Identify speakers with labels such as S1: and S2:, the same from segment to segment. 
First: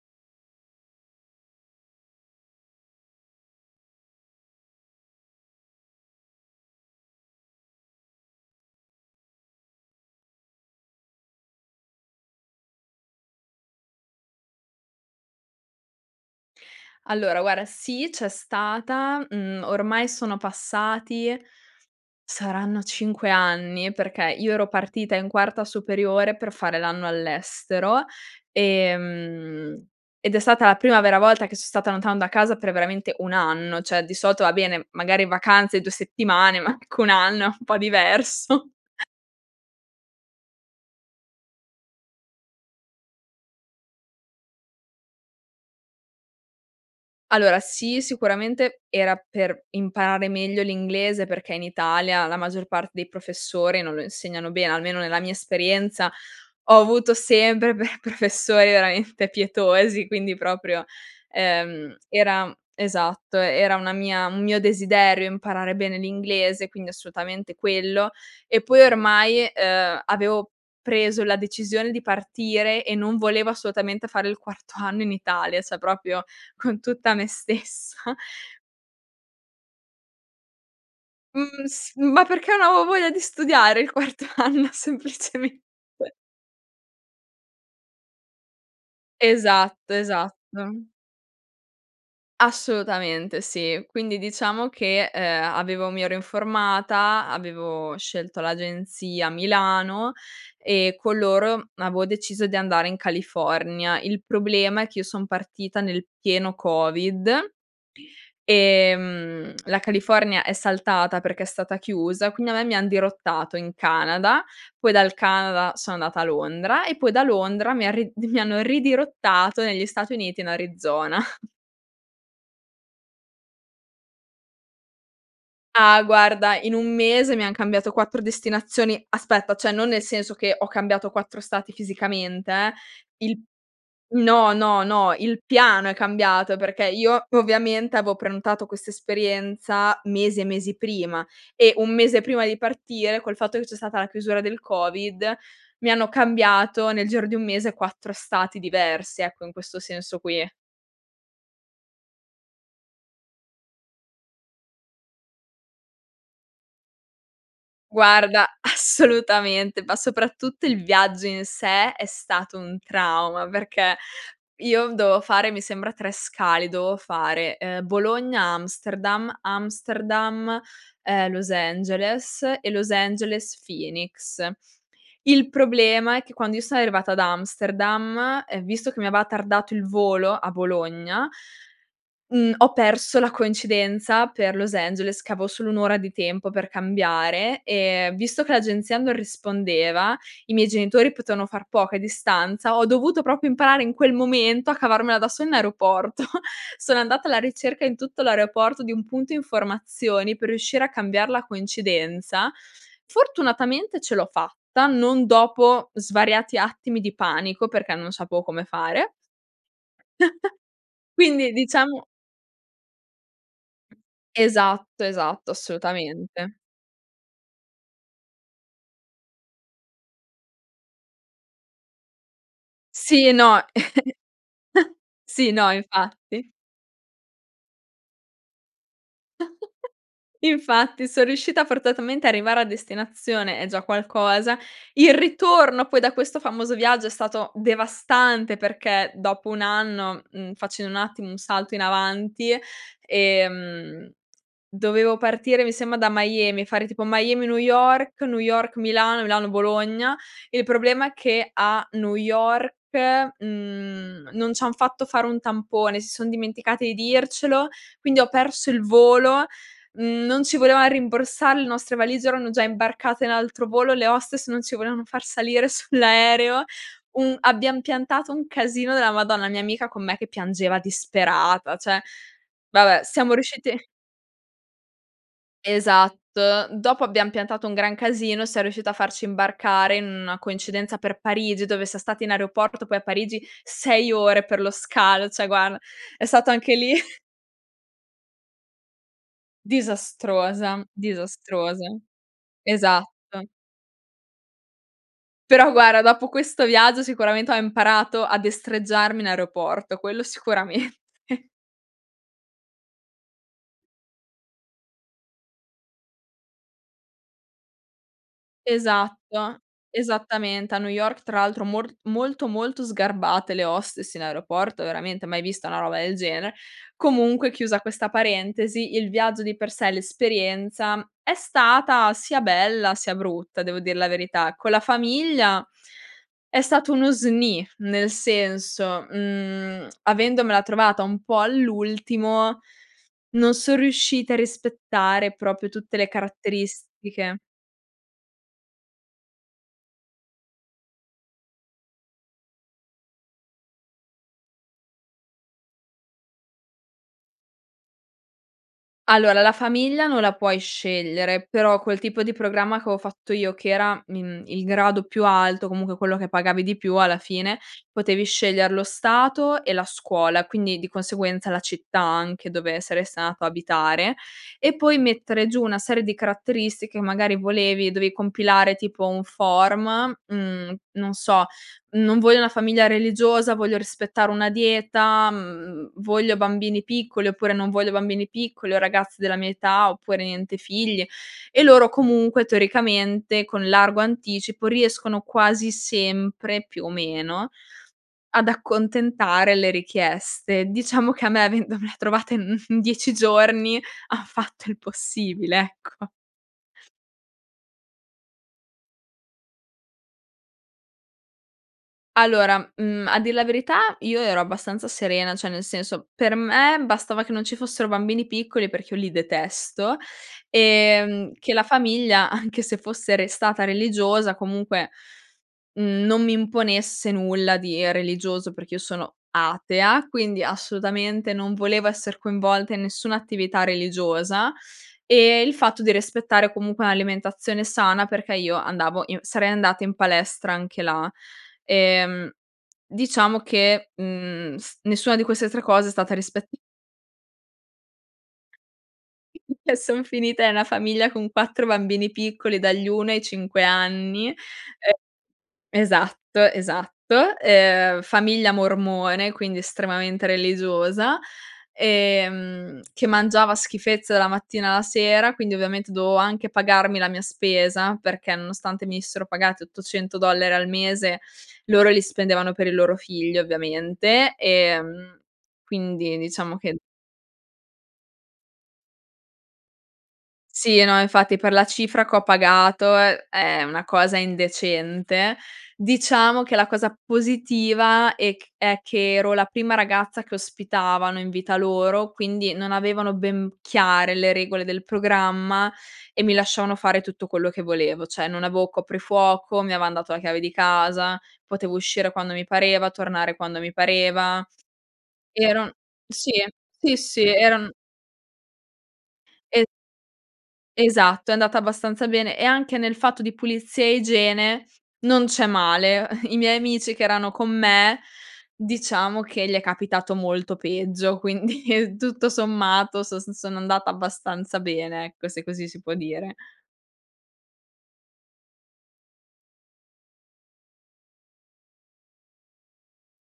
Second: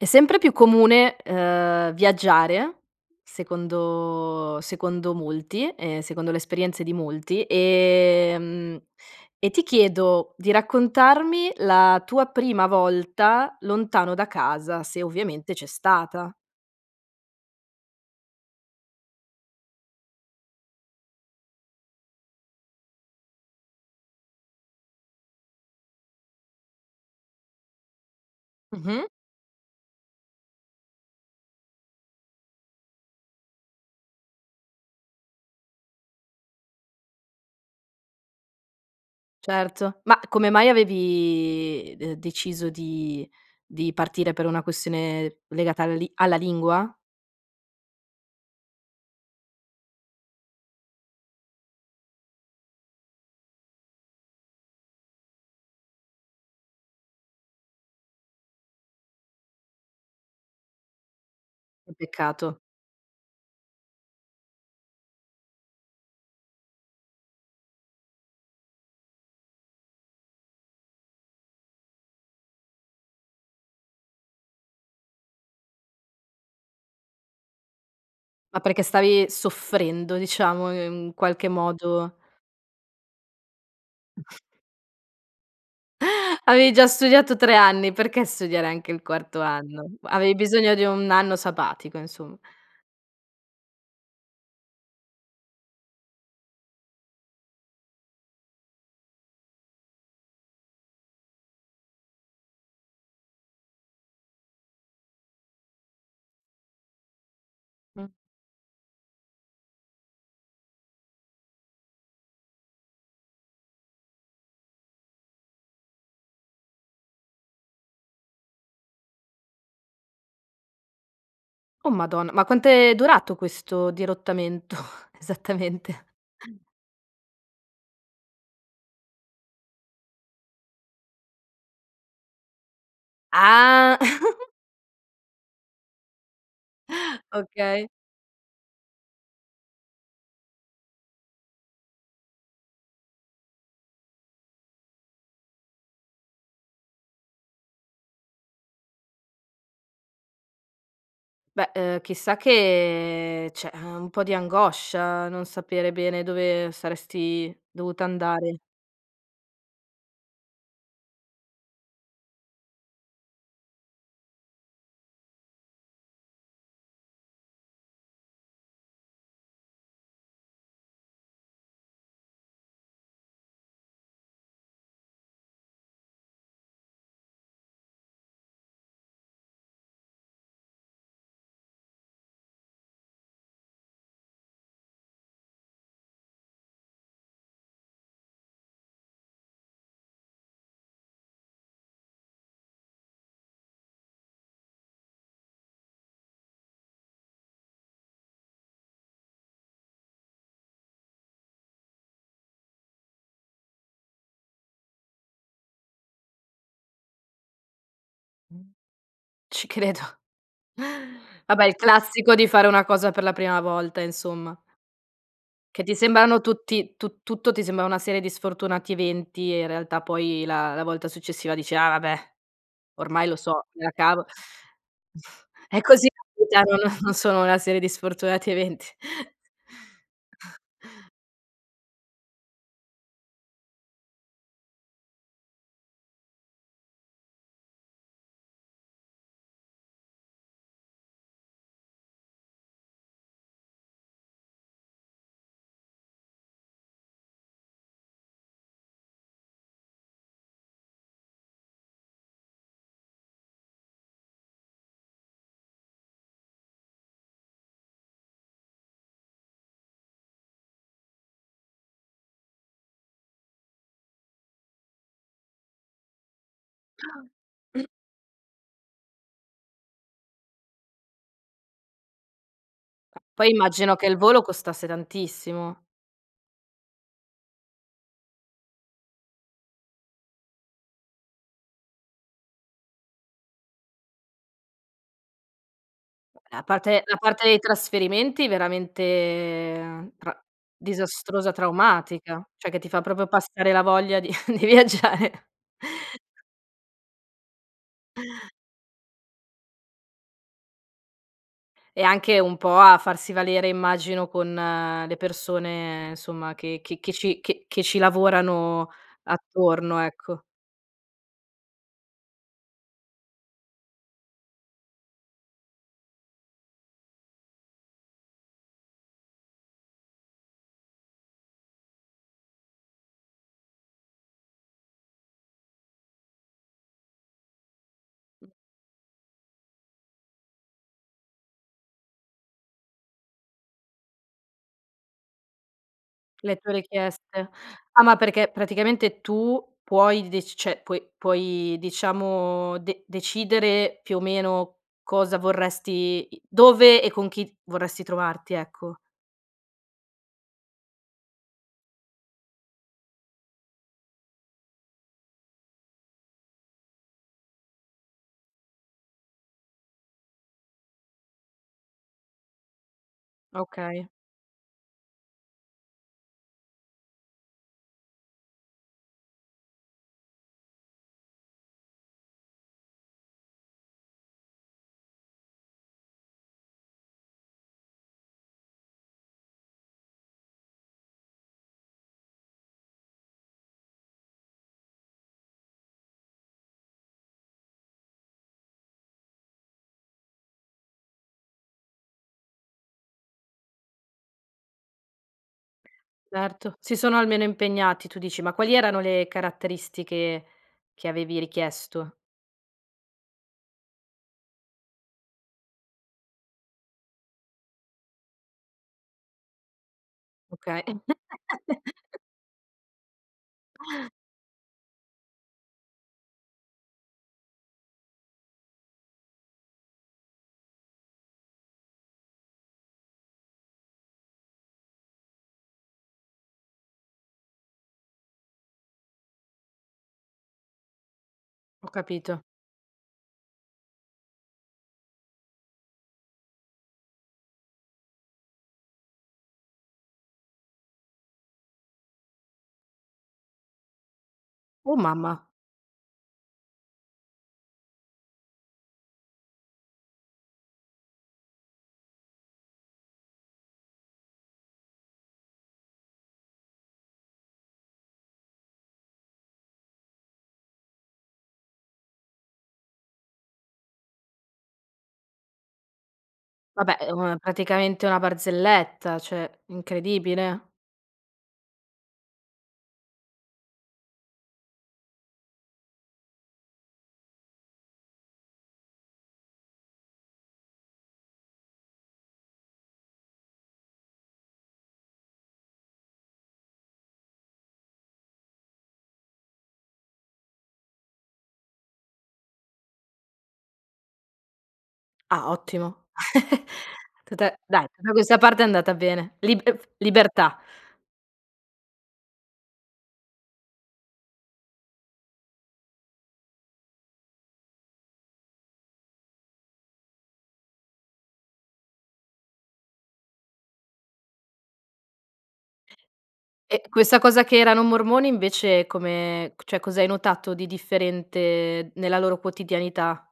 S1: È sempre più comune, uhm, viaggiare, secondo secondo molti, ehm secondo le esperienze di molti, ehm e ti chiedo di raccontarmi la tua prima volta lontano da casa, se ovviamente c'è stata.
S2: Allora guarda sì, c'è stata. Mhmm, ormai sono passati saranno 5 anni, perché io ero partita in quarta superiore per fare l'anno all'estero e,
S1: Mh-mh.
S2: mhmm, ed è stata la prima vera volta che son stata lontano da casa per veramente 1 anno; cioè di solito, va bene, magari vacanze 2 settimane ma anche 1 anno è un po' diverso.
S1: Certo. Ma come mai avevi de deciso di di partire per una questione legata alla li alla lingua?
S2: Allora sì sicuramente era per imparare meglio l'inglese perché in Italia la maggior parte dei professori non lo insegnano bene. Almeno nella mia esperienza, ho avuto sempre per professori veramente pietosi. Quindi proprio
S1: Che
S2: ehm, era mhmm,
S1: peccato.
S2: esatto, era una mia un mio desiderio imparare bene l'inglese quindi assolutamente quello. E poi ormai uhm, avevo preso la decisione di partire e non volevo assolutamente fare il quarto anno in Italia. Cioè proprio con tutta me stessa.
S1: Ma perché stavi soffrendo, diciamo, in qualche
S2: Mhmm s
S1: modo
S2: ma perché non avevo voglia di studiare il quarto anno semplicemente.
S1: Avevi già studiato 3 anni perché studiare anche il quarto anno?
S2: Esatto,
S1: Avevi bisogno di
S2: esatto.
S1: un anno sabbatico insom
S2: Assolutamente sì. Quindi diciamo che, ehm, avevo mi ero informata, avevo scelto l'agenzia a Milano e con loro avevo deciso di andare in California. Il problema è che io son partita nel pieno COVID,
S1: Mh.
S2: ehm, la California è saltata perché è stata chiusa quindi a me mi han dirottato in Canada, poi dal Canada sono andata a Londra e poi da Londra mi han rid mi hanno ridirottato negli Stati Uniti in Arizona.
S1: Oh madonna, ma quant'è durato questo dirottamento
S2: Ah,
S1: esattamente?
S2: guarda in 1 mese mi han cambiato 4 destinazioni. Aspetta cioè non nel senso che ho cambiato 4 stati fisicamente eh; il
S1: Ah.
S2: no, no, no, il piano è cambiato perché io
S1: Okay.
S2: ovviamente avevo prenotato questa esperienza mesi e mesi prima e 1 mese prima di partire, col fatto che c'è stata la chiusura del COVID mi hanno cambiato nel giro di 1 mese 4 stati diversi, ecco in questo senso qui.
S1: Beh, uhm, chissà che cioè un po' di angoscia non sapere bene dove saresti dovuta
S2: Guarda
S1: andare.
S2: assolutamente, ma soprattutto il viaggio in sé è stato un trauma. Perché io dovevo fare mi sembra 3 scali. Dovevo fare ehm, Bologna Amsterdam, Amsterdam ehm, Los Angeles e Los Angeles Phoenix. Il problema è che quando io sono arrivata ad Amsterdam e visto che mi aveva tardato il volo a Bologna, mhmm, ho perso la coincidenza per Los Angeles che avevo solo 1 ora di tempo per cambiare e visto che l'agenzia non rispondeva, i miei genitori potevano far poco a distanza, ho dovuto proprio imparare in quel momento a cavarmela da sola in aeroporto. Sono andata alla ricerca in tutto l'aeroporto di un punto informazioni per riuscire a cambiare la coincidenza. Fortunatamente ce l'ho fatta non dopo svariati attimi di panico perché non sapevo come fare.
S1: Ci credo.
S2: Quindi
S1: Vabbè il
S2: diciamo
S1: classico di fare una cosa per la prima volta insomma.
S2: Esatto, esatto,
S1: Che ti sembrano
S2: assolutamente.
S1: tutti tu tutto ti sembra una serie di sfortunati eventi e in realtà poi la la volta successiva dici: "Ah vabbè, ormai
S2: Sì,
S1: lo
S2: no.
S1: so, me la cavo",
S2: Sì, no,
S1: è così [unintelligible]
S2: infatti.
S1: già non non sono una serie di sfortunati eventi.
S2: Infatti son riuscita forzatamente a arrivare a destinazione, è già qualcosa; il ritorno poi da questo famoso viaggio è stato devastante perché dopo un anno, mhmm, facendo un attimo un salto in avanti, ehm, dovevo partire mi sembra da Miami, fare tipo Miami New York, New York Milano, Milano Bologna. Il problema è che a New York, mhmm, non ci han fatto fare un tampone, si son dimenticati di dircelo, quindi ho perso il volo; non ci volevano rimborsare, le nostre valigie erano già imbarcate in altro volo, le hostess non ci volevano far salire sull'aereo, un
S1: [unintelligible]
S2: abbiam piantato un casino della Madonna. La mia amica con me che piangeva disperata cioè. Vabbè
S1: A
S2: siamo
S1: poi
S2: riusciti
S1: immagino che il volo costasse tantissimo.
S2: Esatto. Dopo abbiam piantato un gran casino, siam riuscite a farci imbarcare in una coincidenza per Parigi dove siam state in aeroporto, poi, a Parigi, 6 ore per lo scalo cioè guarda, è stato
S1: E a
S2: anche lì
S1: parte la parte dei trasferimenti veramente tra
S2: Disastrosa,
S1: disastrosa,
S2: disastrosa,
S1: traumatica. Cioè che ti fa proprio
S2: esatto.
S1: passare la voglia di di viaggiare.
S2: Però guarda, dopo questo viaggio sicuramente ho imparato a destreggiarmi in aeroporto, quello sicuramente.
S1: E anche un po' a farsi valere immagino con le persone, insomma, che che ci che che ci lavorano
S2: Esatto.
S1: attorno ecco.
S2: Esattamente a New York tra l'altro mor molto, molto sgarbate le hostess in aeroporto, veramente, mai vista una roba del genere. Comunque chiusa questa parentesi, il viaggio di per sé, l'esperienza è stata sia bella sia brutta devo dir la verità. Con la famiglia è stato uno sni nel
S1: Mh.
S2: senso: mhmm, avendomela trovata un po' all'ultimo non son riusciti a rispettare proprio tutte le
S1: Le tue
S2: caratteristiche.
S1: richieste. Ah, ma perché praticamente tu puoi d deci cioè puoi puoi, diciamo, de decidere più o meno cosa vorresti dove e con chi vorresti trovarti, ecco?
S2: Allora la famiglia non la puoi scegliere, però quel tipo di programma che avevo fatto io che era, mhmm, il grado più alto, comunque quello che pagavi di più alla fine, potevi scegliere lo stato e la scuola. Quindi di conseguenza la città anche dove saresti andata a
S1: Okay.
S2: abitare, e poi mettere giù una serie di caratteristiche che magari volevi, dovevi compilare tipo un form, mhmm, non so: non voglio una famiglia religiosa, voglio rispettare una dieta, mhmm, voglio bambini piccoli, oppure non voglio bambini piccoli o ragazzi della mia età, oppure niente figli. E loro comunque teoricamente con largo anticipo riescono quasi sempre, più o meno, ad accontentare le richieste. Diciamo che a me avendomela trovate in 10 giorni han fatto il possibile ecco.
S1: Certo, si sono almeno impegnati, tu dici. Ma quali erano le caratteristiche che avevi richiesto?
S2: Allora, mhmm, a dir la verità io ero abbastanza serena, cioè nel senso, per me bastava che non ci fossero bambini piccoli perché io li detesto,
S1: Okay.
S2: ehm, che la famiglia anche se fosse restata religiosa comunque, non mi imponesse nulla di religioso perché io sono atea, quindi assolutamente non volevo essere coinvolta in nessuna attività religiosa, ehm, il fatto di rispettare comunque un'alimentazione sana perché io andavo in sarei andata in palestra anche là.
S1: Ho
S2: Ehm,
S1: capito.
S2: diciamo che, mhmm, s nessuna di queste 3 cose è stata rispet Eh, son finita in una famiglia con 4 bambini piccoli, dagli 1 ai 5 anni. E
S1: Oh mamma.
S2: esatto, esatto. Ehm, famiglia mormone, quindi estremamente religiosa ehm, che mangiava schifezze dalla mattina alla sera, quindi ovviamente dovevo anche pagarmi la mia spesa, perché nonostante venissero pagati 800 $ al mese, loro li spendevano per il loro figlio ovviamente, ehm quindi diciamo che
S1: Vabbè uhm, praticamente una barzelletta cioè, incredibile.
S2: Sì, no, infatti, per la cifra che ho pagato è è una cosa indecente. Diciamo che la cosa positiva è è che ero la prima ragazza che ospitavano in vita loro, quindi non avevano ben chiare le regole del programma e mi lasciavano fare tutto quello che volevo. Cioè non avevo coprifuoco, mi avevan dato la chiave di casa, potevo uscire quando mi pareva, tornare quando mi pareva.
S1: Ah
S2: Ero
S1: ottimo,
S2: sì. Sì, sì.
S1: tutta
S2: Eran
S1: dai, tuta questa parte è andata bene.
S2: E
S1: Libef libertà.
S2: Esatto è andata abbastanza bene e anche nel fatto di pulizia e igiene non c'è male. I miei amici che erano con me diciamo che gli è capitato molto peggio. Quindi tutto sommato sos son andata abbastanza bene ecco, se così si può dire.
S1: E questa cosa che erano mormoni invece come c cioè, cos'hai notato di differente nella loro quotidianità?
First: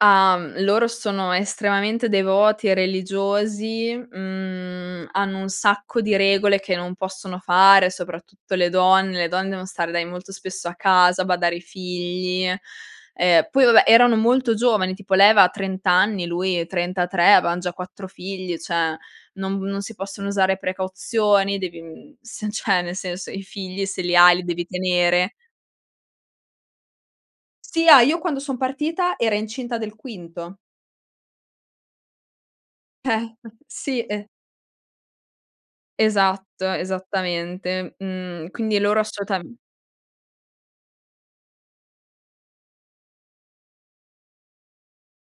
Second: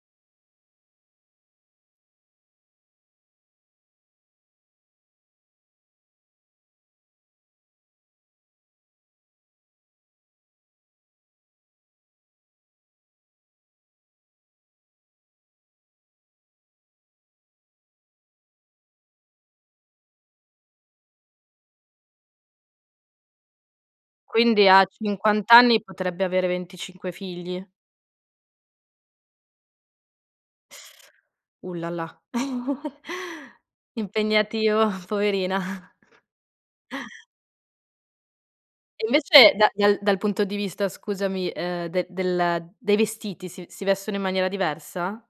S2: Ah, mhmm, loro sono estremamente devoti religiosi, mhmm, hanno un sacco di regole che non possono fare, soprattutto le donne, le donne devono stare dai molto spesso a casa, badare ai figli. Ehm, poi, vabbè, erano molto giovani, tipo lei aveva 30 anni, lui 33, avevan già 4 figli, cioè, non non si possono usare precauzioni, devi, mhmm, s cioè nel senso, i figli se li hai, li devi
S1: Quindi a
S2: tenere.
S1: 50 anni potrebbe avere 25 figli?
S2: Sì, ah, io quando son partita era incinta del quinto.
S1: Ullalà!
S2: Eh, sì e
S1: Impegnativo, poverina.
S2: Esatto, esattamente, mhmm, quindi loro
S1: E invece
S2: assolutam
S1: da dal dal punto di vista, scusami, ehm, de del dei vestiti, si si vestono in maniera diversa?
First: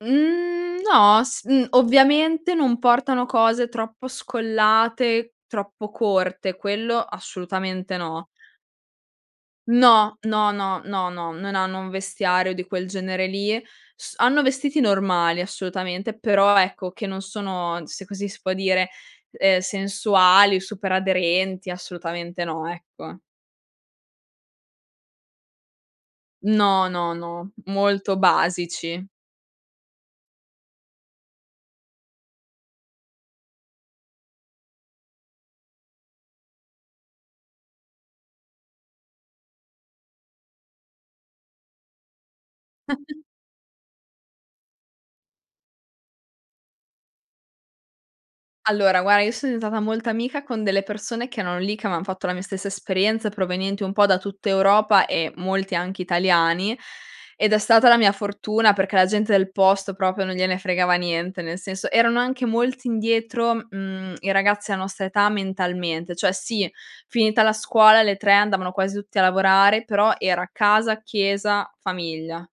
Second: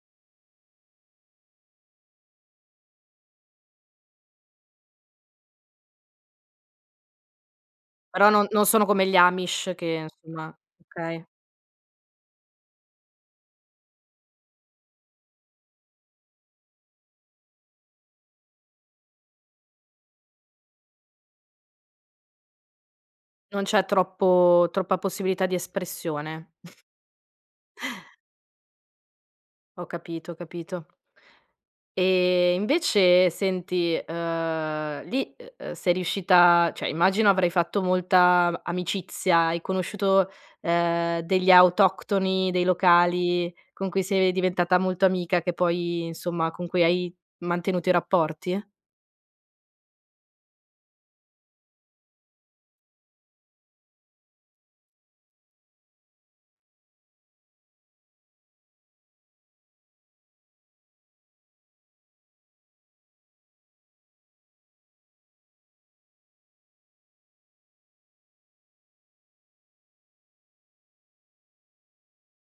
S2: Mhmm, no, s mhmm, ovviamente, non portano cose troppo scollate, troppo corte, quello assolutamente no.
S1: Però no non sono come gli Amish che
S2: No, no,
S1: insomma
S2: no, no,
S1: okay.
S2: no, non hanno un vestiario di quel genere lì. S hanno vestiti normali, assolutamente, però, ecco, che non sono, se così si può dire, ehm, sensuali o super aderenti assolutamente no, ecco.
S1: Non c'è troppo troppa possibilità di espressione.
S2: No, no, no, molto basici.
S1: Ho capito, ho capito. Ehm, invece senti, uhm, lì, uhm, sei riuscita, cioè immagino avrai fatto molta amicizia, hai conosciuto, ehm, degli autoctoni, dei locali, con cui sei diventata molto amica, che poi, insomma con cui hai mantenuto i rapporti?
S2: Allora, guarda io sono diventata molta amica con delle persone che erano lì, che avevan fatto la mia stessa esperienza, provenienti un po' da tutta Europa e molti anche italiani ed è stata la mia fortuna, perché la gente del posto proprio non gliene fregava niente, nel senso erano anche molti indietro, mhmm, i ragazzi della nostra età, mentalmente. Cioè, sì, finita la scuola, le 3 andavano quasi tutti a lavorare però era casa, chiesa, famiglia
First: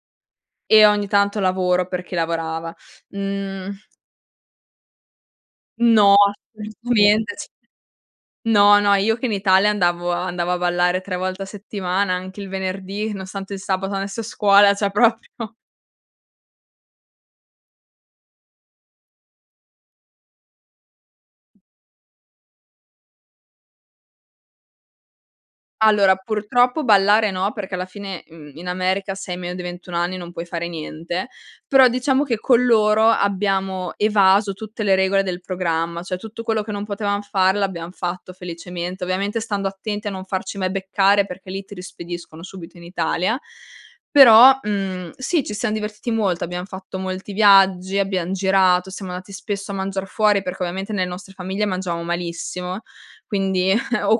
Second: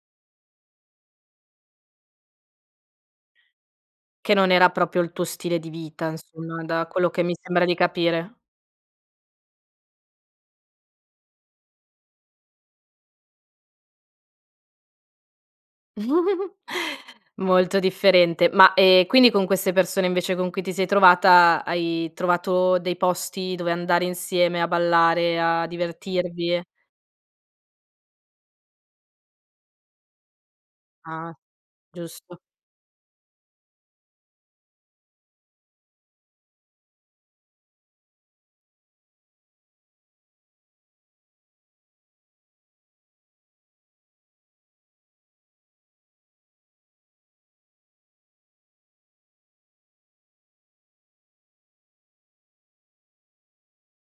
S2: e ogni tanto lavoro perché lavorava, mhmm
S1: Che non era proprio il tuo stile di vita,
S2: No
S1: insomma, da quello che
S2: assolutamente,
S1: mi
S2: c
S1: sembra di capire.
S2: no, no, io che in Italia andavo a andavo a ballare 3 volte a settimana, anche il venerdì, nonostante il sabato andassi a scuola, cioè proprio
S1: Molto differente ma, ehm, quindi con queste persone invece con cui ti sei trovata, hai trovato dei posti dove andare insieme a ballare, a
S2: Allora,
S1: divertirvi?
S2: purtroppo ballare no perché alla fine, mhmm, in America se hai meno di 21 anni non puoi fare niente,
S1: Ah,
S2: però diciamo che
S1: giusto.
S2: con loro abbiamo evaso tutte le regole del programma, cioè tutto quello che non potevam fare, l'abbiam fatto felicemente, ovviamente stando attenti a non farci mai beccare perché lì ti rispediscono subito in Italia, però, mhmm, sì ci siam divertiti molto, abbiam fatto molti viaggi, abbiam girato, siamo andati spesso a mangiar fuori perché ovviamente nelle nostre famiglie mangiavamo malissimo, quindi o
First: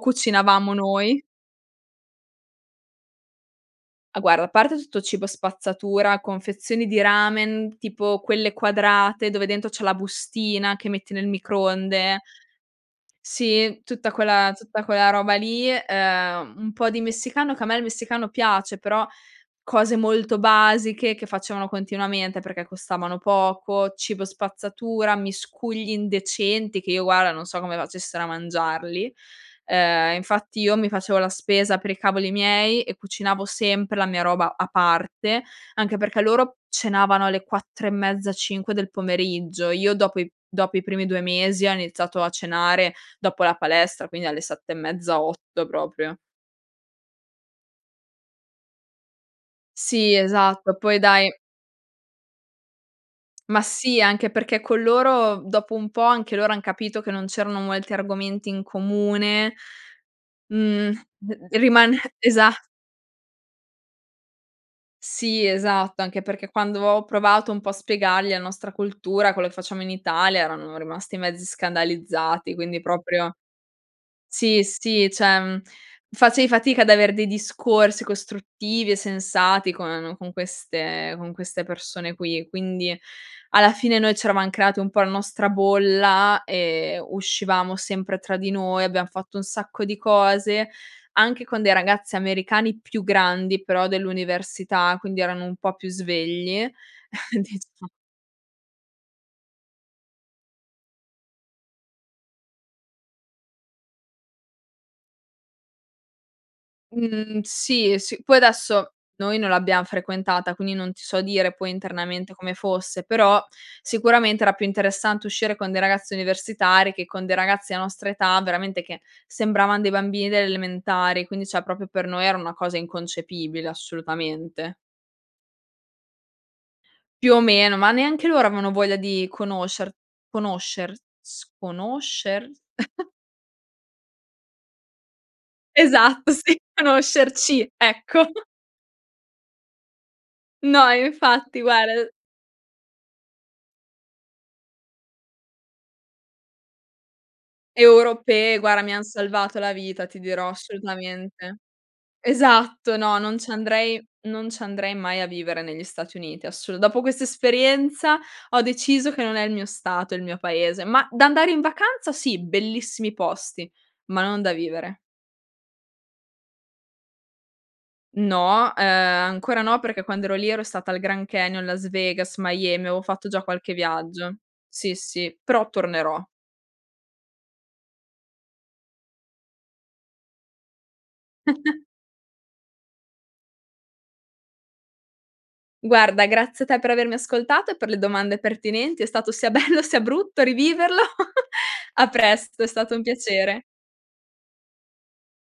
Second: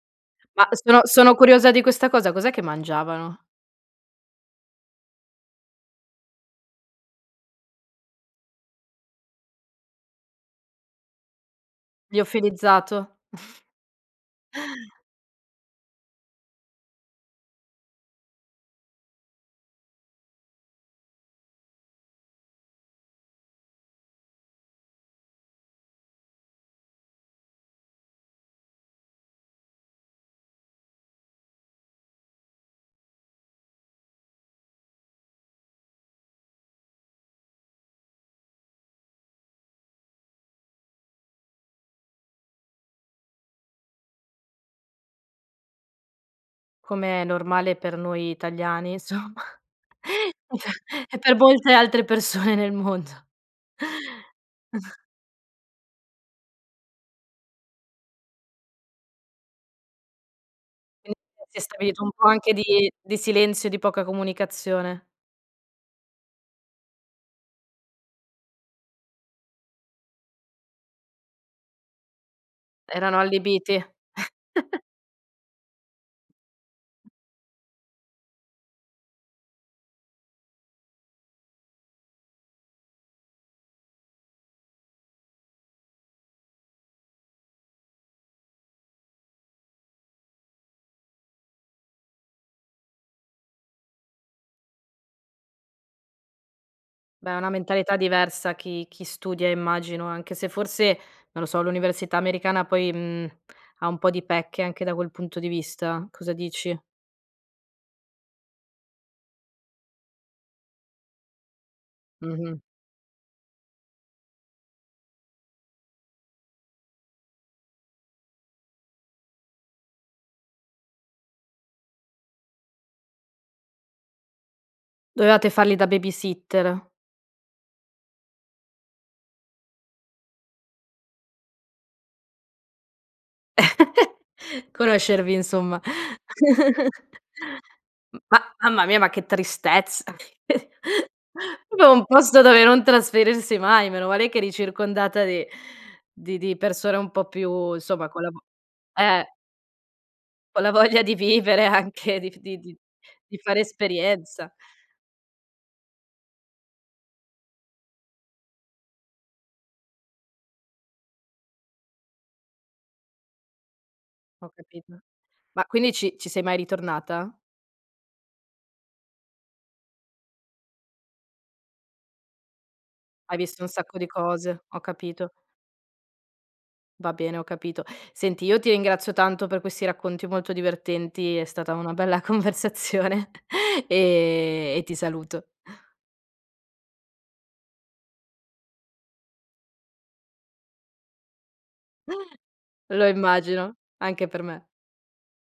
S1: Ma
S2: cucinavamo
S1: sono
S2: noi
S1: sono curiosa di questa cosa. Cos'è che mangiavano?
S2: Ah, guarda a parte tutto cibo spazzatura, confezioni di ramen, tipo quelle quadrate dove dentro c'è la bustina che metti nel microonde
S1: Liofilizzato?
S2: Sì tutta quella tutta quella roba lì, ehm, un po' di messicano, che a me il messicano piace però, cose molto basiche che facevano continuamente perché costavano poco, cibo spazzatura, miscugli indecenti che io guarda non so come facessero a mangiarli, ehm, infatti io mi facevo la spesa per i cavoli miei e cucinavo sempre la mia roba a parte, anche perché loro cenavano alle 4 e mezza, 5 del pomeriggio, io dopo i dopo i primi 2 mesi ho iniziato a cenare dopo la palestra, quindi alle 7 e mezza, 8 proprio.
S1: Com'è normale per noi italiani insomma,
S2: Sì esatto, poi
S1: e e
S2: dai
S1: per molte altre persone nel mondo.
S2: Ma sì, anche perché con loro, dopo un po' anche loro han capito che non c'erano molti argomenti in comune, mhmm,
S1: [unintelligible]
S2: ri
S1: si è
S2: rimane
S1: stabilito un po'
S2: esa
S1: anche di di silenzio, di poca comunicazione.
S2: Sì esatto, anche perché quando ho provato un po' a spiegargli la nostra cultura, quello che facciamo in Italia, erano rimasti mezzi scandalizzati quindi
S1: Erano
S2: proprio
S1: allibiti.
S2: Sì, sì, cioè facevi fatica ad avere dei discorsi costruttivi e sensati con con queste con queste persone qui, quindi alla fine noi c'eravam creati un po' la nostra bolla, ehm, uscivamo sempre tra di noi, abbiam fatto un sacco di cose, anche con dei ragazzi americani più grandi però, dell'università quindi erano un po' più svegli,
S1: Beh, è una
S2: [unintelligible]
S1: mentalità diversa chi chi studia immagino, anche se forse, non lo so, l'università americana poi, mhmm, ha un po' di pecche anche da quel punto di vista. Cosa dici?
S2: Mhmm, sì, s poi adesso noi non l'abbiam frequentata, quindi non ti so dire poi internamente come
S1: Mh-mh.
S2: fosse, però sicuramente era più interessante uscire con dei ragazzi universitari che con dei ragazzi dell nostra età, veramente che sembravan dei bambini delle elementari, quindi cioè proprio per noi era una cosa inconcepibile, assolutamente.
S1: Dovevate farli da babysitter.
S2: Più o meno, ma neanche loro avevano voglia di conoscer conoscers conoscer
S1: Conoscervi, insomma!
S2: Esatto, sì, conoscerci,
S1: M
S2: ecco!
S1: ma mamma mia, ma che tristezza,
S2: No, infatti,
S1: propio
S2: guarda,
S1: un
S2: d
S1: posto dove non trasferirsi mai, meno male che eri circondata di di di persone un po' più, insomma, collabo
S2: Europee, guarda, mi han
S1: eh!
S2: salvato la vita, ti dirò,
S1: Con la voglia di
S2: assolutamente!
S1: vivere, anche, di di di
S2: Esatto, no, non
S1: di
S2: ci
S1: fare
S2: andrei non
S1: esperienza!
S2: ci andrei mai a vivere negli Stati Uniti assolu dopo questa esperienza, ho deciso che non è il mio stato il mio paese, ma d'andare in vacanza sì, bellissimi posti, ma non
S1: Ho
S2: da vivere.
S1: capito. Ma quindi ci ci sei mai ritornata?
S2: No, ehm, ancora no perché quando ero lì ero stata al Grand Canyon, Las Vegas, Miami, avevo fatto
S1: Hai
S2: già
S1: visto un
S2: qualche
S1: sacco di
S2: viaggio.
S1: cose, ho
S2: Sì,
S1: capito.
S2: sì, però tornerò.
S1: Va bene, ho capito. Senti, io ti ringrazio tanto per questi racconti molto divertenti, è stata una bella conversazione, ehm, e ti saluto.
S2: Guarda, grazie a te per avermi ascoltato e per le domande pertinenti. È stato sia bello, sia brutto riviverlo. A presto, è stato un
S1: Lo
S2: piacere.
S1: immagino, anche per me.